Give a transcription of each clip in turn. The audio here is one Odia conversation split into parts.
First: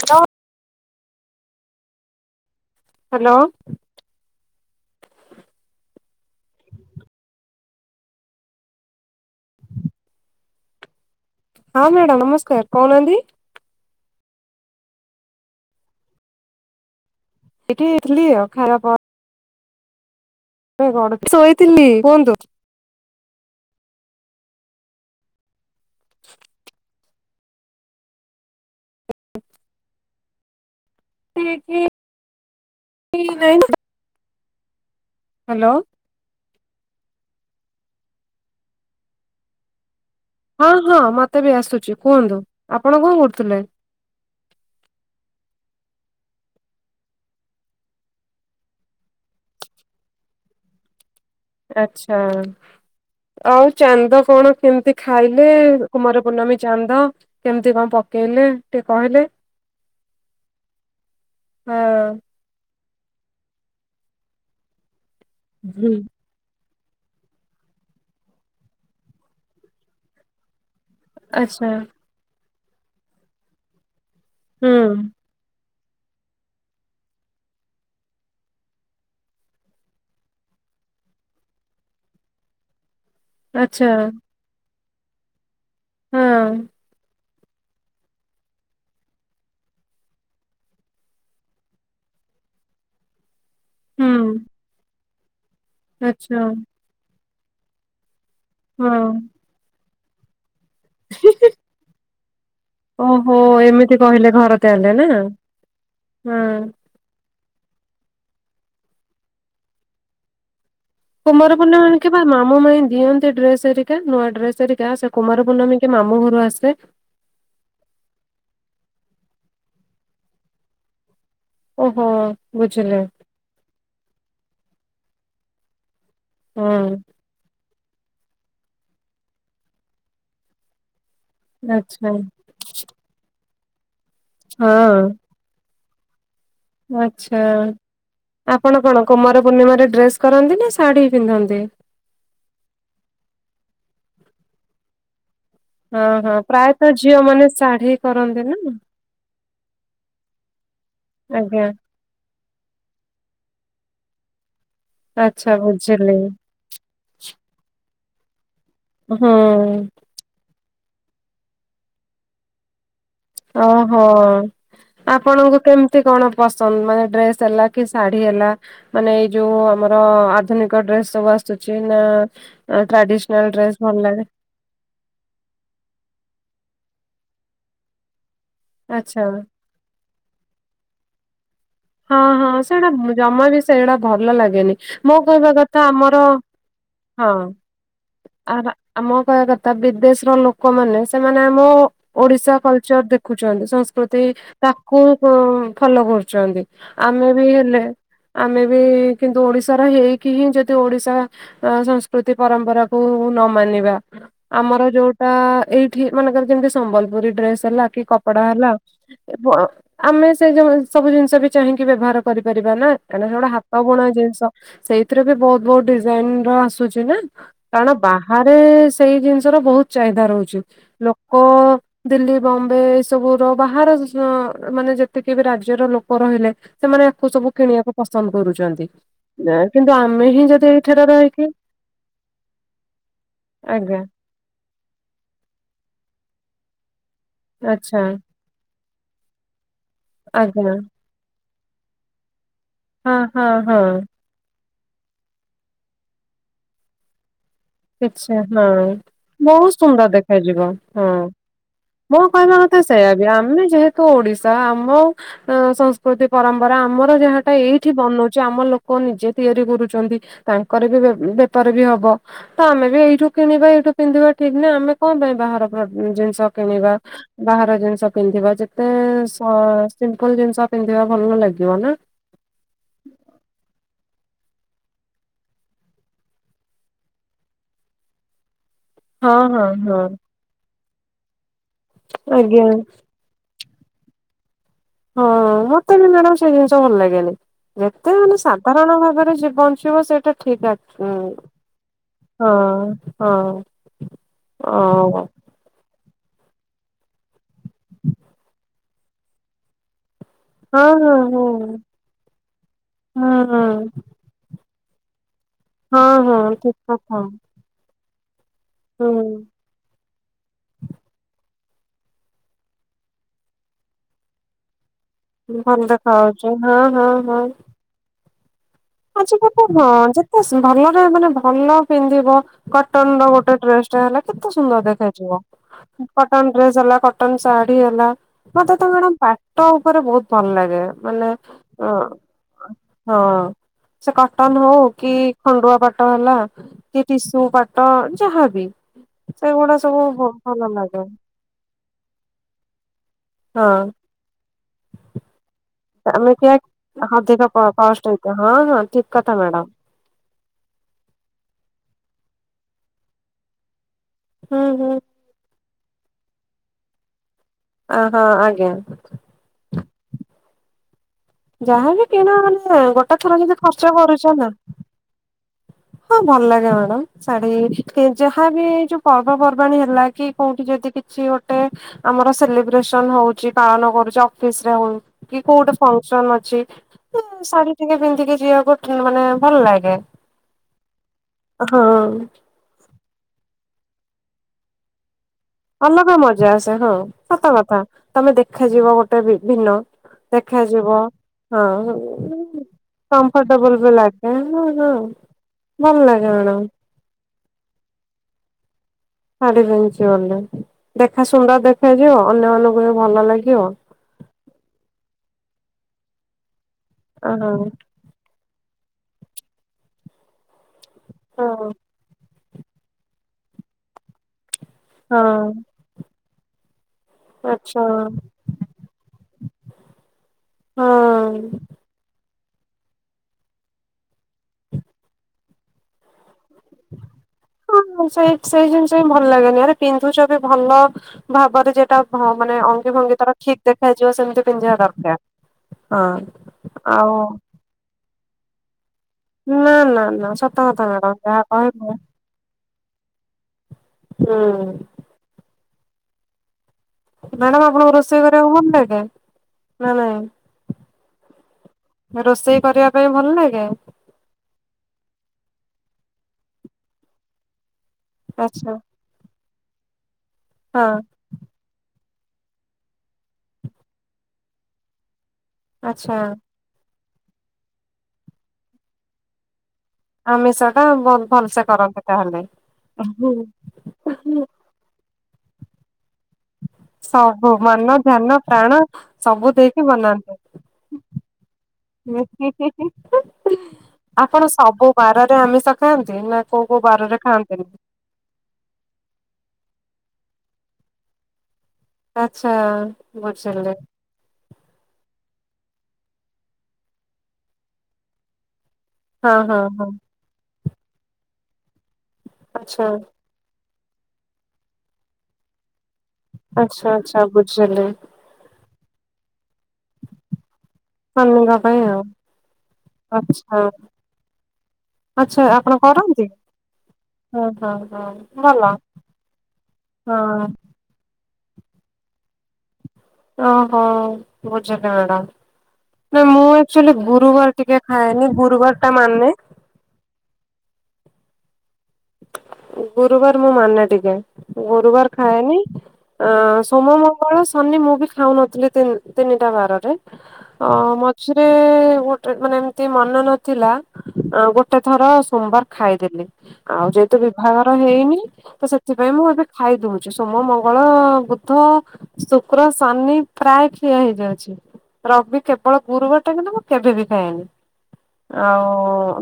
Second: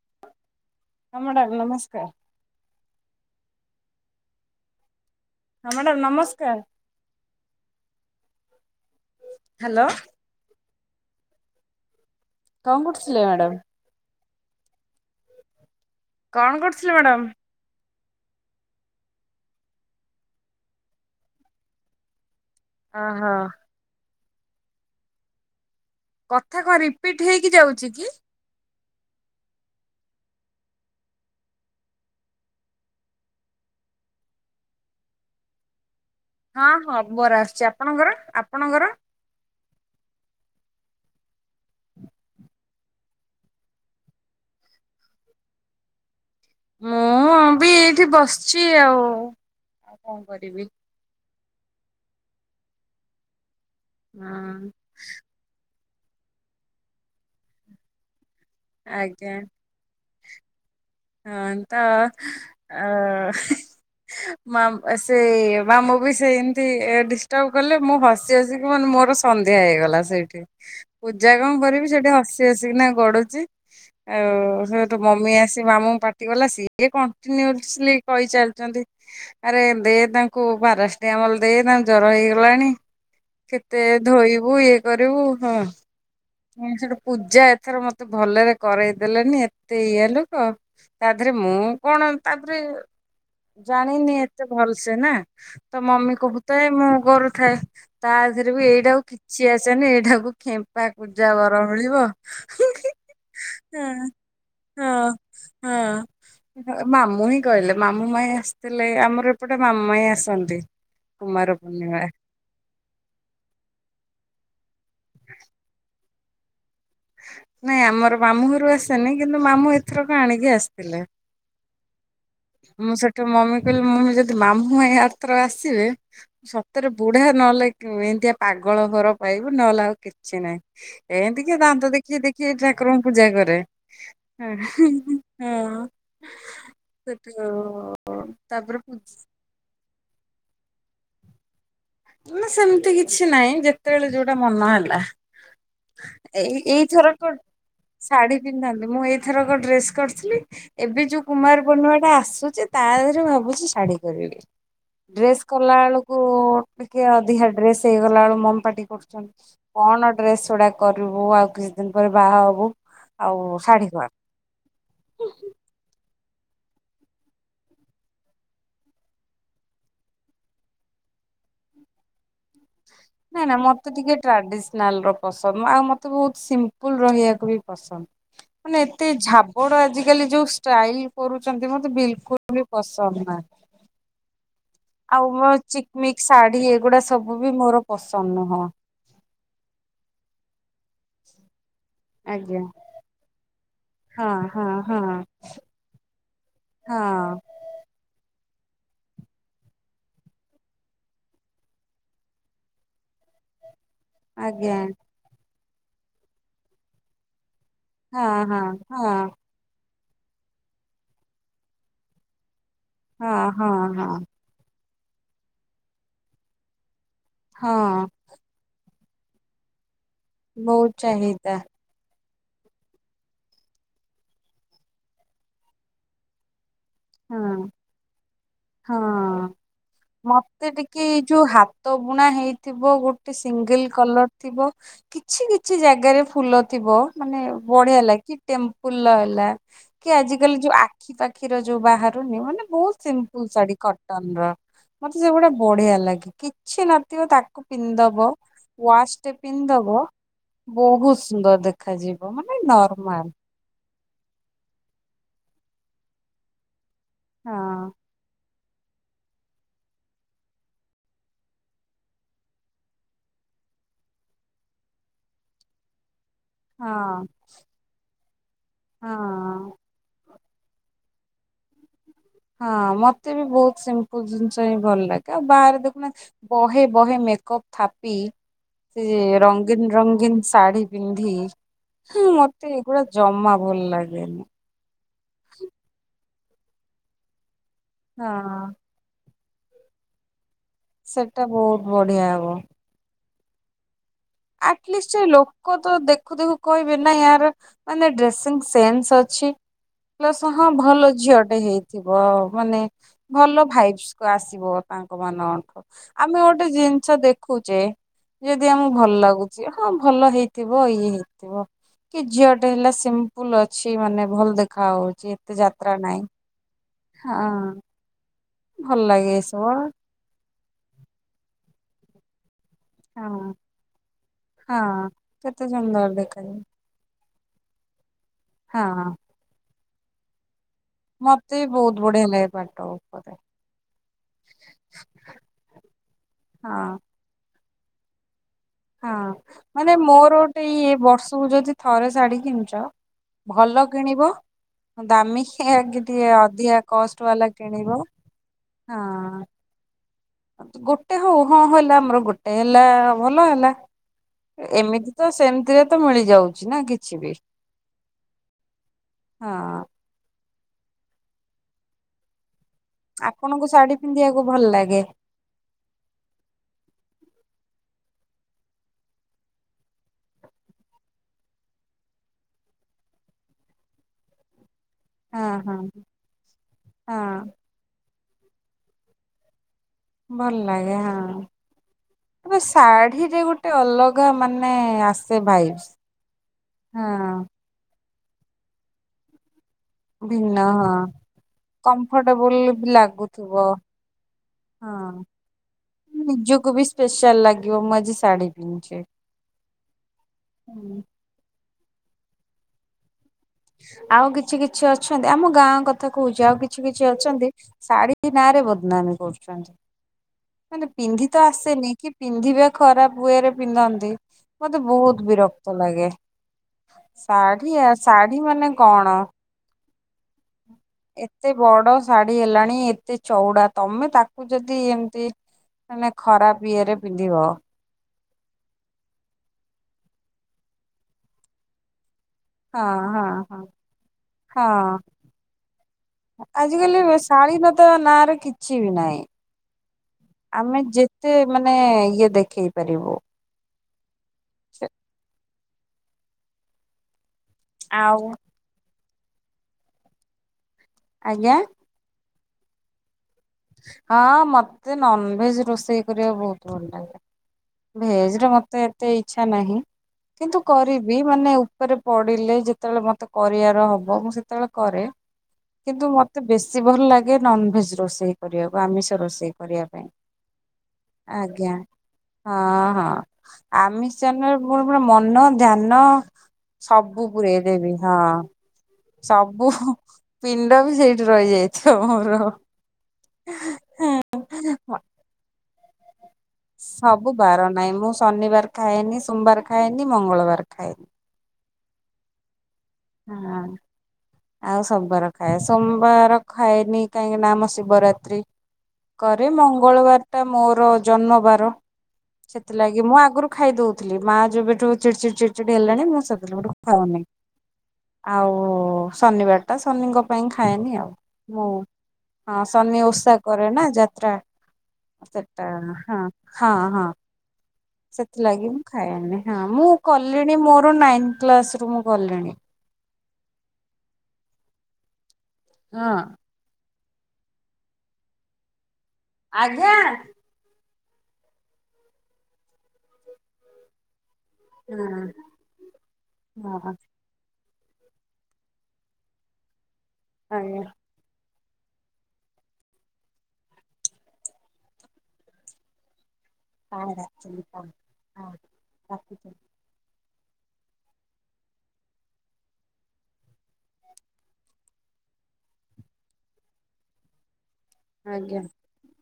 ହ୍ୟାଲୋ। ହଁ ମ୍ୟାଡ଼ାମ ନମସ୍କାର। ହ୍ୟାଲୋ। ହଁ ମ୍ୟାଡ଼ାମ ନମସ୍କାର। ହ୍ୟାଲୋ। ହଁ ମ୍ୟାଡ଼ାମ ନମସ୍କା କଣ କରୁଥିଲେ ମ୍ୟାଡ଼ାମ? କଣ କରୁଥିଲେ ମ୍ୟାଡ଼ାମ? ଏଇଠି ଥିଲି ଆଉ ଖାଇବା ପରେ ଗଡ ଶୋଇଥିଲି କୁହନ୍ତୁ? ହଁ ହଁ। କଥା କଣ ରିପିଟ୍ ହେଇକି ଯାଉଚି କି? ହେଇକି ହେଇନାଇଁ। ହ୍ୟାଲୋ। ହଁ ହଁ ବରା ଆସୁଛି ଆପଣଙ୍କର ଆପଣଙ୍କର? ହଁ ହଁ ମତେ ବି ଆସୁଛି କୁହନ୍ତୁ ଆପଣ କଣ କରୁଥିଲେ? ମୁଁ ବି ଏଇଠି ବସିଛି ଆଉ ଆଉ କଣ କରିବି? ଆଛା ଆଉ ଚାନ୍ଦ କଣ ହଁ କେମିତି ଖାଇ ଲେ କୁମାର ପୂର୍ଣ୍ଣମୀ ଚାନ୍ଦ କେମିତି କଣ ପକେଇଲେ? ଟିକେ କହିଲେ ଆଜ୍ଞା ହଁ ତ। ହଁ ଅ ମାମ ସେ ମାମୁ ବି ସେ ମିତି ଡିଷ୍ଟର୍ବ କଲେ ମୁଁ ହସି ହସିକି ମାନେ ମୋର ସନ୍ଧ୍ୟା ହେଇଗଲା ସେଇଠି। ପୂଜା କଣ ଆଚ୍ଛା କରିବି ସେଠି ହସି ହସିକିନା ଗଡୁଛି ଆଉ ହୁଁ ସେ ମମି ଆସି ସେ ମାମୁଁଙ୍କୁ ପାଟି କଲା ସିଏ କଣ୍ଟିନ୍ୟୁସ୍ଲି କହିଚାଲିଚନ୍ତି। ଆରେ ଦେ ତାଙ୍କୁ ପାରାଶିଟାମଲ ଦେ ତାଙ୍କୁ ଜ୍ଵର ହେଇଗଲାଣି। କେତେ ଆଚ୍ଛା ଧୋଇବୁ ଇଏ କରିବୁ ହଁ। ହଁ ସେଠି ପୂଜା ଏଥର ମତେ ଭଲରେ କରଇଦେଲେନି ଏତେ ଇଏ ଲୋକ ତା ଧିରେ ମୁଁ କଣ ତାପରେ ଜାଣିନି ହୁଁ ଏତେ ଭଲସେ ନା ତ ମମି ଆଚ୍ଛା କହୁଥାଏ ମୁଁ କରୁଥାଏ। ତା ଧିରେ ବି ହଁ ଏଇଟାକୁ କିଛି ଆସେନି ଏଇଟାକୁ ଖେମ୍ପା କୁଜା ବର ମିଳିବ ଓହୋ ଏମିତି ହଁ କହିଲେ ଘର ତାହେଲେ ନା ହଁ ହଁ ମାମୁଁ ହିଁ କହିଲେ ମାମୁଁ ମାଇଁ ଆସିଥିଲେ ଆମର ଏପଟେ ମାମୁ ମାଇଁ ଆସନ୍ତି। କୁମାର ପୂର୍ଣ୍ଣିମା ରେ କେବଳ ମାମୁ ମାଇଁ ଦିଅନ୍ତି ଡ୍ରେସ ହେରିକା ନୂଆ ଡ୍ରେସ ହେରିକା। ସେ କୁମାର ପୂର୍ଣମୀ କି ମାମୁ ଘରୁ ଆସେ। ନାଇଁ ଆମର ମାମୁଁ ଘରୁ ଆସେନି କିନ୍ତୁ ମାମୁଁ ଏଥରକ ଆଣିକି ଆସିଥିଲେ। ଓହୋ ମୁଁ ବୁଝିଲେ ସେଠୁ ମମି କି କହିଲି ମମି ଯଦି ମାମୁଁ ମାଇଁ ଆରଥରକ ଆସିବେ ସତରେ ହୁଁ ବୁଢା ନହେଲେ ଏମିତିଆ ପାଗଳ ଘର ପାଇବୁ ନହେଲେ ଆଉ କିଛି ନାହିଁ। ଏନ୍ତୀ କିଏ ଦାନ୍ତ ଆଚ୍ଛା ଦେଖେଇ ଦେଖେଇ ଠାକୁରଙ୍କୁ ପୂଜା କରେ। ହଁ ହୁଁ ଆଚ୍ଛା [unintelligible] ତାପରେ ଆପଣ କଣ କୁମାର ପୂର୍ଣ୍ଣିମାରେ ଡ୍ରେସ କରନ୍ତି ନା ଶାଢୀ ପିନ୍ଧନ୍ତି। ନା ସେମିତି କିଛି ନାହିଁ ଯେତେବେଳେ ଯୋଉଟା ମନ ହେଲା। ହଁ ହଁ ଏଇ ପ୍ରାୟତଃ ଝିଅ ଏଇଥରକ ମାନେ ଶା ଶାଢୀ ପିନ୍ଧନ୍ତି ମୁଁ ଏଇଥରକ ଡ୍ରେସ କରିଥିଲି ଏବେ ଯୋଉ କୁମାର ଆଜ୍ଞା ପୂର୍ଣ୍ଣିମା ଟା ଆସୁଚି। ତା ଧିରେ ଭାବୁଛି ଶାଢ଼ୀ କରିବି ଡ୍ରେସ୍ ଆଚ୍ଛା କଲା ବୁଝିଲି ବେଳକୁ ଟିକେ ଅଧିକା ଡ୍ରେସ ହେଇଗଲା ବେଳକୁ ମମି ପାଟି ହୁଁ କରୁଛନ୍ତି କଣ ଡ୍ରେସ ଗୁଡାକ କରିବୁ ଆଉ କିଛି ଦିନ ପରେ ବାହା ହବୁ। ଆଉ ଶାଢୀ ଓହୋ କର। ଆପଣଙ୍କୁ କେମିତି କଣ ପସନ୍ଦ ମାନେ ଡ୍ରେସ ହେଲା କି ଶାଢୀ ହେଲା। ମାନେ ଏଇ ଯୋଉ ଆମର ଆଧୁନିକ ଡ୍ରେସ୍ ସବୁ ଆସୁଛି ନା ଟ୍ରାଡିସନାଲ ଡ୍ରେସ ଭଲ ଲାଗେ। ଟ୍ରାଡିସ୍‌ନାଲର ପସନ୍ଦ ଆଉ ମତେ ବହୁତ ସିମ୍ପୁଲ ରହିବାକୁ ବି ପସନ୍ଦ ମାନେ ଏତେ ଆଚ୍ଛା। ଝାବ ମୋର ଆଜିକାଲି ଯୋଉ ଷ୍ଟାଇଲ କରୁଛନ୍ତି ମତେ ବିଲକୁଲ ବି ପସନ୍ଦ ନାହିଁ। ସେଗଡା ଭଲ ଲାଗେନି। ମୋ ଆଉ କହିବା କଥା ଆମର ଚିକମିକ ଶାଢୀ ଏଗୁଡା ହଁ ସବୁ ବି ମୋର ପସନ୍ଦ ଆ ନୁହଁ। ଆମ କହିବା କଥା ବିଦେଶର ଲୋକମାନେ ସେମାନେ ଆମ ଓଡିଶା ଆଜ୍ଞା କଲଚର ଦେଖୁଛନ୍ତି ସଂସ୍କୃ ସ୍କୃତି ହଁ ହଁ ତାକୁ ହଁ ଫଲୋ କରୁଛନ୍ତି ଆମେ ହଁ ବି ହେଲେ ଆମେ ବି କିନ୍ତୁ ଓଡିଶାର ହେଇକି ହିଁ ଯଦି ଓଡିଶା ଅ ସଂସ୍କୃତି ପରମ୍ପରାକୁ ନ ମାନିବା ଆଜ୍ଞା ଆମର ଯୋଉଟା ଏଇଠି ମନେକର ଯେମତି ସମ୍ବଲପୁରୀ ଡ୍ରେସ ହେଲା କି କପଡା ହଁ ହଁ ହେଲା ହଁ ଏବ ଆମେ ସେ ସବୁ ଜିନିଷ ବି ଚାହିଁକି ବ୍ୟବହାର କରିପାରିବା ନା କାହିଁକ ସେ ହଁ ଗୋଟେ ହଁ ହାତ ବୁଣା ହଁ ଜିନିଷ। ସେଇଥିରେ ବି ବହୁତ ବହୁତ ଡିଜାଇନ ର ଆସୁଛି ନା କାରଣ ହଁ ବା ବାରେ ସେଇ ଜିନିଷ ର ବହୁତ ଚାହିଦା ରହୁଛି ବହୁତ ଲୋକ ଚାହିଦା ଦିଲ୍ଲୀ ବମ୍ବେ ଏଇ ସବୁ ର ବାହାର ମାନେ ଯେତିକି ବି ରାଜ୍ୟର ଲୋକ ରହିଲେ ସେମାନେ ଆକୁ ହଁ ସବୁ କିଣିବାକୁ ପସନ୍ଦ କରୁଛନ୍ତି ହଁ କିନ୍ତୁ ଆମେ ହିଁ ଯଦି ଏଇଠାରେ ରହିକି ତ ବୁଣା ହେଇଥିବ ଗୋଟେ ସିଙ୍ଗଲ୍ ଆଜ୍ଞା କଲର୍ ଥିବ କିଛି କିଛି ଜାଗାରେ ଫୁଲ ଥିବ ମାନେ ବଢିଆ ଆଚ୍ଛା ଲାଗି ଟେମ୍ପୁଲ ହେଲା କି ଆଜି କାଲି ଯୋଉ ଆଜ୍ଞା ଆଖି ପାଖିର ଯୋଉ ବାହାରୁନି ମାନେ ବହୁତ ହଁ ସିମ୍ପଲ ହଁ ଶାଢୀ ହଁ କଟନ ର ମତେ ସେଗୁଡା ବଢିଆ ଲାଗେ କିଛି ନଥିବ ତା ପିନ୍ଧିଦବ କିଛି ହଁ। ୱାଚ୍ ଟେ ବହୁତ ପିନ୍ଧିଦବ ସୁନ୍ଦର ଦେଖାଯିବ ହଁ ବହୁତ ସୁନ୍ଦର ଦେ ମୋ କହିବା କଥା ସେଇୟା ବି ଆମେ ଯେହେ ତୁ ଓଡିଶା ଆମ ସଂସ୍କୃତି ପରମ୍ପରା ଆମର ଯାହାଟା ହଁ ଏଇଠି ବନଉଚୁ ଆମ ଲୋ କୋ ନିଜେ ତିଆରି କରୁଛନ୍ତି ତାଙ୍କର ବି ବେପାର ବି ହବ। ତ ଆମେ ବି ଏଇଠୁ କିଣିବା ଏଇଠୁ ପିନ୍ଧିବା ଠିକ୍ ନା ଆମେ କଣ ପାଇଁ ବାହାର ଜିନିଷ ହଁ କିଣିବା ବାହାର ଜିନିଷ ପିନ୍ଧିବା ଯେତେ ସ ହଁ। ସିମ୍ପଲ୍ ଜିନିଷ ପିନ୍ଧିବା ଭଲ ଲାଗିବ ନା। ହଁ ମତେ ବି ବହୁତ ସିମ୍ପଲ୍ ଜିନିଷ ହିଁ ଭଲ ଲାଗେ ଆଉ ବାହାରେ ଦେଖୁନା ବହେ ବହେ ମେକଅପ୍ ଥାପି ସେ ହଁ ହଁ ରଙ୍ଗୀନ୍‌ ହଁ ରଙ୍ଗୀନ୍‌ ଶାଢୀ ପିନ୍ଧି ହୁଁ ଆଜ୍ଞା। ମତେ ଏଗୁଡା ଜମା ଭଲ ଲାଗେନି। ହଁ ମତେ ବି ମ୍ୟାଡାମ୍ ସେଇ ଜିନିଷ ଭଲ ଲାଗେନି ଯେତେ ମାନେ ହଁ। ସାଧାରଣ ଭାବରେ ଜୀବନ ଚିଅ ସେଇଟା ଠିକ୍ ଅ ସେଟା ବହୁତ ବଢିଆ ହବ ହଁ ହଁ। ଓ ଆଟଲିଷ୍ଟ ସେ ଲୋକ ତ ଦେଖୁ ଦେଖୁ କହିବେ ନା ୟାର ମାନେ ଡ୍ରେସିଂସେନ୍ସ ଅଛି ପ୍ସ ହଁ ଭଲ ଝିଅ ଟେ ହେଇଥିବ ମାନେ ହୁଁ ହୁଁ ଭଲ ଭାଇସ୍‌ ତ ଆସିବ ତାଙ୍କ ମାନଙ୍କଠୁ ହଁ ହଁ ଆମେ ଗୋଟେ ଠିକ ଜିନିଷ କଥା ଦେଖୁଚେ ଯଦି ଆମେ ଭଲ ହୁଁ ଲାଗୁଚି ହଁ ଭଲ ହେଇଥିବ ଇଏ ହେଇଥିବ କି ଝିଅ ଟେ ହେଲା ସିମ୍ପଲ ଅଛି ମାନେ ଭଲ ଦେଖା ହୋଉଚି ଏତେ ଯାତ୍ରା ନାହିଁ। ଚେ ହଁ ହଁ ହଁ। ଭଲ ଲାଗେ ଆଜିିପା କୋ ଏସବୁ ହଁ ଯେତେ ଭଲରେ ମାନେ ଭଲ ପିନ୍ଧିବ କଟନ ର ହଁ ଗୋଟେ ଡ୍ରେସ ଟା ହେଲା କେତେ ହଁ ସୁନ୍ଦର ଦେଖାଯିବ କେତେ ସୁନ୍ଦର କଟନ ଦେଖାଯାଏ ଡ୍ରେସ ହେଲା କ କଟନ ଶାଢୀ ହେଲା ମତେ ତ ହଁ ମ୍ୟାଡମ୍ ବାଟ ଉପରେ ବହୁତ ଭଲ ଲାଗେ। ମାନେ ମତେ ବି ଅ ବହୁତ ବଢିଆ ଲାଗେ ପାଟ ହଁ। ଉପରେ ସେ କଟନ ହୋଉ କି ଖଣ୍ଡୁଆ ପାଟ ହେଲା ହଁ କି ଟିସୁ ପାଟ ଯାହାବି ହଁ ସେଗୁଡା ମାନେ ସବୁ ମୋର ଭଲ ଗୋଟେ ଇ ଲାଗେ ବର୍ଷ ତୁ ଯଦି ଥରେ ଶାଢ଼ୀ କିଣିଚ ହଁ ଭଲ କିଣିବ ଦାମୀକିଆ କି ଟିକିଏ ଆମେ କିଆ ଅଧିକା କଷ୍ଟ ବାଲା ଅଧିକ କିଣିବ କଷ୍ଟ ହେଇଥାଏ ହଁ। ଠିକ କଥା ମ୍ୟାଡାମ ଗୋଟେ ହୋଉ ହଁ ହେଲା ଆମର ଗୋଟେ ହେଲା ଭଲ ହେଲା ହୁଁ ହୁଁ ଏମିତି ତ ସେମିତିରେ ତ ମିଳିଯାଉଚି ନା କିଛି ବି। ଅ ହଁ ଆଜ୍ଞା। ହଁ। ଯାହାବି କିଣ ମାନେ ଗୋ ଆପଣଙ୍କୁ ଶାଢୀ ପିନ୍ଧିବାକୁ ଭଲ ଲାଗେ? ହଁ ଭଲ ଲାଗେ ମ୍ୟାଡାମ୍ ଶାଢୀ ଯାହା ବି ଯୋଉ ପର୍ବ ପର୍ବାଣୀ ହେଲା କି କୋଉଠି ଯଦି କି କିଛି ଗୋଟେ ଆମର ସେଲିବ୍ରେସନ ହୋଉଚି ପାଳନ କରୁଚୁ ଅଫିସ୍ ରେ ହୋଉ କି ହଁ ହଁ କୋଉଟେ ଫନ୍ସ ଅଛି ତ ହଁ ଶାଢୀ ଟିକେ ପିନ୍ଧିକି ଯିବାକୁ ମାନେ ଭଲ ଲାଗେ। ଭଲ ଲାଗେ ହଁ। ହଁ ତ ଶାଢୀରେ ଗୋଟେ ଅଲଗା ମାନେ ଆସ୍ ଅଲଗା ମଜା ଆସେ ହଁ ସତ କଥା ତମେ ଦେଖାଯିବ ଗୋଟେ ବିଭିନ୍ନ ଭିନ୍ନ ହଁ। ହଁ କମ୍ଫର୍ଟେବୁଲ ବି ଲାଗୁଥିବ କମ୍ଫର୍ଟେବଲ୍ ବି ଲାଗେ ହଁ ହଁ। ଭଲଲାଗେ ମ୍ୟାଡ଼ାମ୍। ନିଜକୁ ବି ସ୍ପେଶାଲ ଲାଗିବ ମୁଁ ଆଜି ଶାଢୀ ପିନ୍ଧିଛି। ଶାଢୀ ପିନ୍ଧିଛି ବୋଲି ଦେଖା ସୁନ୍ଦର ଦେଖାଯିବ ଅନ୍ୟମାନଙ୍କୁ ବି ଭଲ ଲାଗିବ ଆଉ କିଛି କିଛି ଅଛନ୍ତି ଆମ ଗାଁ କଥା କହୁଛି ଆଉ କିଛି କିଛି ଅ ଅଛନ୍ତି ହଁ ଶାଢ଼ି ସେ ନାଁ ରେ ବଦନାମୀ କରୁଛନ୍ତି ମାନେ ପିନ୍ଧି ତ ହଁ ଆସେନି କି? ପିନ୍ଧିବା ଖରାପ ୱେରେ ପିନ୍ଧନ୍ତି ମତେ ବହୁତ ହଁ ବିରକ୍ତ ଲାଗେ। ଶାଢୀ ଆଚ୍ଛା ଶାଢୀ ମାନେ କଣ? ଏତେ ହଁ। ବଡ ଶା ହେଲାଣି ଏତେ ଚଉଡା ତମେ ତାକୁ ଯଦି ଏମତି ମାନେ ଖରାପ ଇଏରେ ପିନ୍ଧିବ। ହଁ ସେଇ ସେଇ ଜିନିଷ ହିଁ ଭଲ ଲାଗେନି ଆରେ ପିନ୍ଧୁଛ ବି ଭଲ ଭାବରେ ଯେଟା ହଁ ମାନେ ହଁ ଅଙ୍ଗି ଭଙ୍ଗି ହଁ ତାର ହଁ। ଠିକ ଦେଖାଯିବ ସେମିତି ପିନ୍ଧିବା ହଁ ଦରକାର। ହଁ ଆଜିକାଲି ଆଉ ଶାଳୀନତା ନାଁରେ କିଛି ବି ନାହିଁ? ନା ନା ନା ସତ ଆମେ କଥା ମ୍ୟାଡାମ ଯେତେ ଯାହା ମାନେ କହିଲେ ଇଏ ଦେଖେଇ ପାରିବୁ। ହୁଁ। ମାଡ୍ୟାମ ଆପଣଙ୍କୁ ରୋଷେଇ ଆଉ କରିବାକୁ ଭଲ ଲାଗେ ନା ନାଇ? ଆଜ୍ଞା। ରୋଷେଇ କରିବା ପାଇଁ ଭଲ ଲାଗେ? ହଁ ମତେ ନନ ଭେଜ ରୋଷେଇ କରିବାକୁ ବହୁତ ଭଲ ଲାଗେ। ଭେଜରେ ଆଚ୍ଛା ମତେ ଏତେ ଇଚ୍ଛା ନାହିଁ କିନ୍ତୁ ହଁ କରିବି। ମାନେ ଉପରେ ପଡିଲେ ଯେତେବେଳେ ମତେ କରିବାର ହବ ମୁଁ ସେତେବେଳେ କରେ। କିନ୍ତୁ ଆଚ୍ଛା। ମତେ ବେଶୀ ଭଲ ଲାଗେ ନନଭେଜ ରୋଷେଇ କରିବାକୁ ଆମିଷ ରୋଷେଇ କରିବା ପାଇଁ। ଆମିଷ ଟା ବହୁତ ଭଲସେ ଆଜ୍ଞା କରନ୍ତି ତାହେଲେ। ହଁ ହଁ ଆମିଷ [inaudible] ମୁଁ ପୁରା ମନ ଧ୍ୟାନ ସବୁ ପୁରେଇ ଦେବି ମନ ହଁ ଧ୍ୟାନ ପ୍ରାଣ ସବୁ ଦେଇକି ବନାନ୍ତି। ପିଣ୍ଡ ବି ସେଇଠି ରହିଯାଏ। [unintelligible] ଆପଣ ସବୁ ବାରରେ ଆମିଷ ଖାଆନ୍ତି ନା କୋଉ କୋଉ ବାରରେ ଖାଆନ୍ତିନି? ନାଇ ମୁଁ ଶନିବାର ଖାଏନି ସୋମବାର ଖାଏନି ମଙ୍ଗଳବାର ଖାଏନି। ଆଚ୍ଛା। ହଁ। ବୁଝିଲି ଆଉ ସବୁବାର ଖାଏ ସୋମବାର ଖାଏନି କାହିଁକି ନା ଆମ ଶିବରାତ୍ରି। ହଁ କରେ ହଁ ହଁ ମଙ୍ଗଳବାରଟା ମୋର ଜନ୍ମବାର ଆଚ୍ଛା। ସେଥିଲାଗି ମୁଁ ଆଗୁରୁ ଖାଇଦଉଥିଲି ମା ଯେବେଠୁ ଚିଡଚିଡି ଚିଡଚିଡ୍ ହେଲାଣି ମୁଁ ସେତେବେଳଠୁ ଆଚ୍ଛା ଖାଉନି। ଆଚ୍ଛା ବୁଝିଲି? ଆଉ ଶନିବାରଟା ଶନିଙ୍କ ପାଇଁ ଖାଏନି ଆଉ ସ୍ୱାମୀଙ୍କ ହଁ ପାଇଁ ଆଉ ହଁ ସନି ଓଷା ଆଚ୍ଛା। କରେ ନା ଯାତ୍ରା। ସେଟା ହଁ ହଁ ହଁ। ଓ ହଁ। ହଁ ଭଲ ସେଥିଲାଗି ମୁଁ ଖାଏନି ହଁ ମୁଁ ହଁ। କଲିଣି ମୋର ନାଇନ୍ କ୍ଲାସ ରୁ ମୁଁ କଲିଣି। ଓହୋ ବୁଝିଲି ମ୍ୟାଡ଼ାମ୍। ହଁ। ଆକଚୁଆଲି ଗୁରୁବାର ଟିକେ ଖାଏନି ଗୁରୁବାରଟା ମାନେ ଆଜ୍ଞା। ଗୁରୁବାର ମୁଁ ମାନେ ଟିକେ ହଁ ଗୁରୁବାର ଖାଏନି ଆ ହଁ ସୋମ ମଙ୍ଗଳ ବଳ ଶନି ମୁଁ ବି ଖାଉନଥିଲି ତିନ ତିନିଟା ବାରରେ ଆଜ୍ଞା ମ ଝିରେ ଗୋଟେ ମାନେ ଏମତି ମନେ ନଥିଲା। ଗୋଟେ ଥର ସୋମବାର ଖାଇଦେଲି। ଆଉ କାଳେ ଯେହେତୁ ଡାକିଛନ୍ତି ବିବାଘର କାଳେ। ହେଇନି ହଁ ତ ସେଥିପାଇଁ ମୁଁ ଏବେ ଡାକିଛନ୍ତି ଖାଇଦଉଛି। ସୋମ ମଙ୍ଗଳ ବୁଦ୍ଧ ଶୁକ୍ର ଶନି ପ୍ରାୟ ଖିଆ ହେଇଯାଉଛି। ରବି କେବଳ ଗୁରୁବାରଟା କିନ୍ତୁ ମୁଁ କେବେ ବିି ଖାଏନି। ଆଜ୍ଞା ଆଉ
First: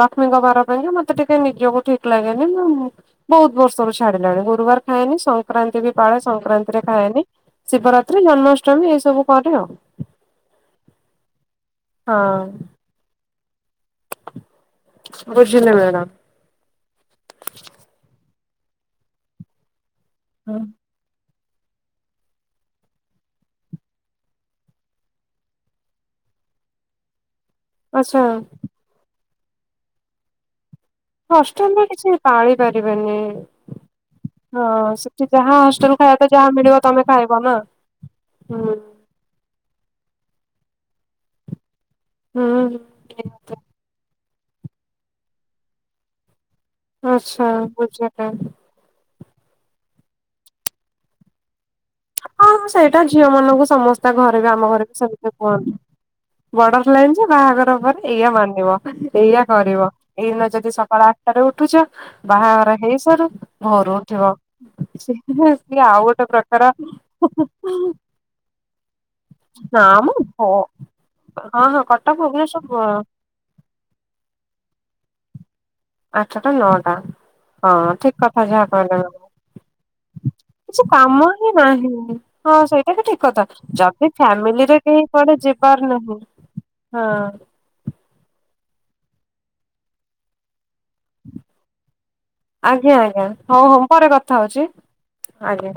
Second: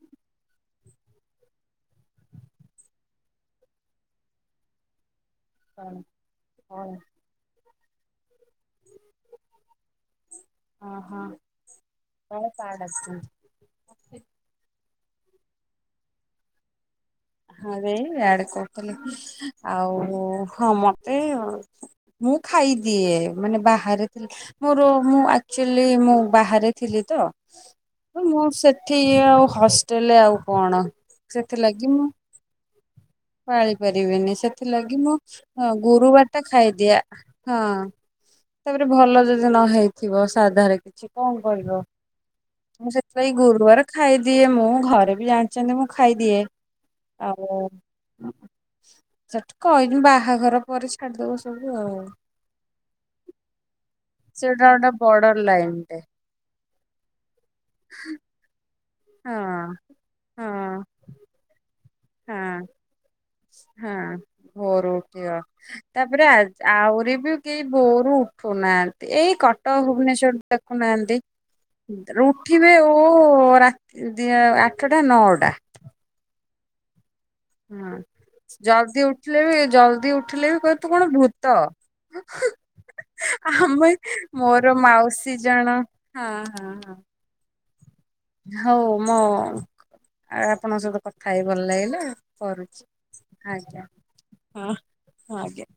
ଲକ୍ଷ୍ମୀଙ୍କ ବାର ପାଇଁକା ମତେ ଟିକେ ନିଜକୁ ଠିକ କ ଲାଗେନି ମୁ ବହୁତ ବର୍ଷରୁ ଛାଡିଲିଣି ଗୁରୁବାର ଖାଏନି। ସଂକ୍ ସଂକ୍ରାନ୍ତି ବି ପାଳେ ସଂକ୍ରାନ୍ତିରେ ଖାଏନି ଶିବରାତ୍ରୀ ଜନ୍ମା ଷ୍ଟୀ ଏସବୁ କରେ ଆଉ ହଁ। ଆସିଛନ୍ତି। ବୁଝିଲି ମ୍ୟାଡ଼ାମ। ହଁ ଯେ ଇଆଡେ କହୁଥିଲେ କି ଆଉ ହଁ ମତେ ମୁଁ ଖାଇଦିଏ ମାନେ ବାହାରେ ମୋର ମୁଁ ଆକ୍ଚୁଅଲି ମୁଁ ବାହାରେ ଥିଲି ତ। ଆଚ୍ଛା ମୁଁ ସେଠି ଇଏ ଆଉ ହଷ୍ଟେଲରେ ଆଉ କଣ। ହଷ୍ଟେଲରେ ସେଥିଲାଗି ମୁଁ କିଛି ପାଳି ପାରିବେନି ପାଳି ପାରିବିନି ହଁ ସେଥିଲାଗି ମୁଁ ସେଠି ଯାହା ହଷ୍ଟେଲ ଖାଇବା ଗୁରୁବାର ତ ଟା ଯାହା ମିଳିବ ଖାଇଦିଏ ତମେ ଖାଇବ ନା। ହଁ ହୁଁ ତାପରେ ଭଲ ଯଦି ନ ହେଇଥିବ ସାଧାରେ କିଛି କଣ କରିବ। ହୁଁ। ମୁ ସେଥିପାଇଁ ଗୁରୁବାର ଖାଇଦିଏ ମୁଁ ଘରେ ବି ଜାଣିଛନ୍ତି ମୁଁ ଖାଇଦିଏ। ଆଚ୍ଛା ଆଉ ବୁଝିଲି। ସେଠି କହିନି ବାହାଘର ପରେ ଛାଡିଦବ ସବୁ ଆଉ। ହଁ ସେଇଟା ଝିଅ ମାନଙ୍କୁ ସମସ୍ତେ ତା ଘରେ ବି ସେଇଟା ଆମ ଘରେ ଗୋଟେ ବି ସେମତି ବର୍ଡର କୁହନ୍ତି। ଲାଇନ ଟେ ବର୍ଡର ଲାଇନ ଯେ ବାହାଘର ପରେ ଏଇଆ ମାନିବ। ଏଇଆ ହଁ କରିବ ଏଇଦିନ ଯଦି ହଁ ସକାଳ ଆଠଟାରେ ଉଠୁଛ ହଁ ବାହାଘର ହେଇସାରୁ ଭୋରୁ ହଁ। ଉଠିବ। ଭୋରୁ ସେ ଉଠିବ। ଆଉ ଗୋଟେ ତାପରେ ଆ ପ୍ରକାର ଆହୁରି ବି କେହି ଭୋରୁ ଉଠୁନାହାନ୍ତି ଏଇ କଟକ ନା ମ ଭୁବନେଶ୍ଵର ଭ ଦେଖୁନାହାନ୍ତି। ହଁ ହଁ କଟକ ଉଠିବେ ଭୁବନେଶ୍ଵର ଓ ରାତି ଦି ଆଠଟା ନଅଟା। ଆଠଟା ନଅଟା। ହଁ ଠିକ କଥା ଯାହା ଜଲଦି କହିଲ। ଉଠିଲେ ବି ଜଲଦି ଉଠିଲେ ବି କହିବେ କିଛି ତୁ କଣ କାମ ହିଁ ଭୂତ। ନାହିଁ ହଁ ସେ ଏଟା ଠିକ କଥା ଆମେ ଯଦି ମୋର ଫ୍ୟାମିଲିରେ କେହି ମାଉସୀ କୁଆଡେ ଜଣ ଯିବାର ନାହିଁ ହଁ ହଁ ହୋଉ ମୁଁ ଆପଣଙ୍କ ସହିତ କଥା ହେଇ ଭଲ ଲାଗିଲା। କରୁଛି ଆଜ୍ଞା ଆଜ୍ଞା ହଁ ଆଜ୍ଞା। ହଉ ପରେ କଥା ହଉଛି ହଁ ଆଜ୍ଞା।